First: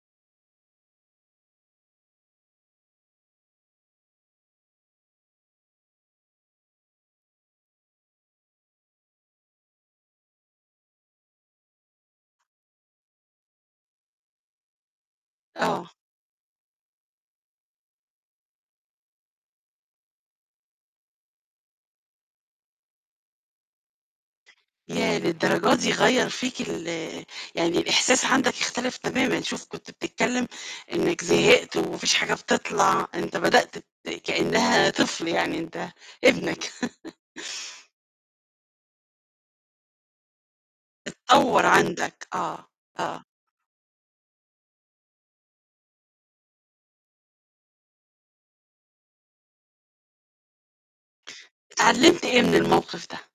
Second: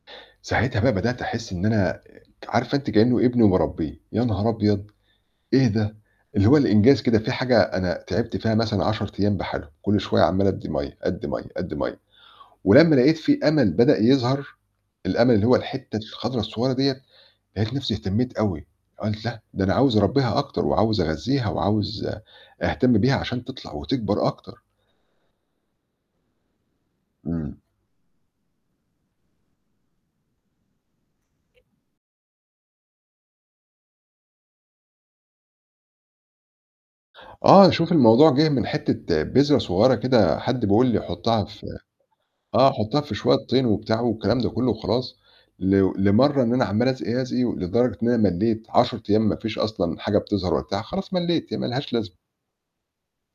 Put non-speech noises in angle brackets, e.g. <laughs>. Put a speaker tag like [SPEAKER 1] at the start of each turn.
[SPEAKER 1] ساعتها بقى بدأت أحس إن أنا آآ ك عارفة أنتِ كإنه ابني وباربيه، يا نهار أبيض! إيه ده؟ اللي هو الإنجاز كده في حاجة أنا تعبت فيها مثلًا 10 أيام بحالهم، كُل شوية عمّال أدي مَيَّة، أدي مَيَّة، أدي مَيَّة ولمّا لقيت في أمل بدأ يظهر، الأمل اللي هو
[SPEAKER 2] آه.
[SPEAKER 1] الحِتة الخضرة الصغيرة دِيّة، لقيت نفسي اهتميت أوي قُلت لأ ده أنا عاوز أربيها أكتر وعاوز أغذيها وعاوز أهتم بيها عشان تطلع وتكبر أكتر.
[SPEAKER 2] ياه! للدرجة دي غيّر فيك ال
[SPEAKER 1] امم.
[SPEAKER 2] يعني الإحساس عندك اختلف تمامًا، شوف كنت بتتكلم إنك زهقت وما فيش حاجة بتطلع، أنت بدأت ت كإنها طفل يعني أنت ابنك.
[SPEAKER 1] آه،
[SPEAKER 2] <laughs>
[SPEAKER 1] شوفي الموضوع جِه من حِتة بذرة صغيرة كده حد بيقول لي حُطها
[SPEAKER 2] تتطور
[SPEAKER 1] في
[SPEAKER 2] عندك، آه،
[SPEAKER 1] آه حُطها في
[SPEAKER 2] آه.
[SPEAKER 1] شوية طين وبتاع والكلام ده كلّه وخلاص، ل لمرّة إن أنا عمّال أسقي، أسقي، لدرجة إن أنا ملّيت، 10 أيام ما فيش أصلًا حاجة بتظهر وقتها خلاص ملّيت، هي ما لهاش لازمة.
[SPEAKER 2] اتعلمت إيه من الموقِف ده؟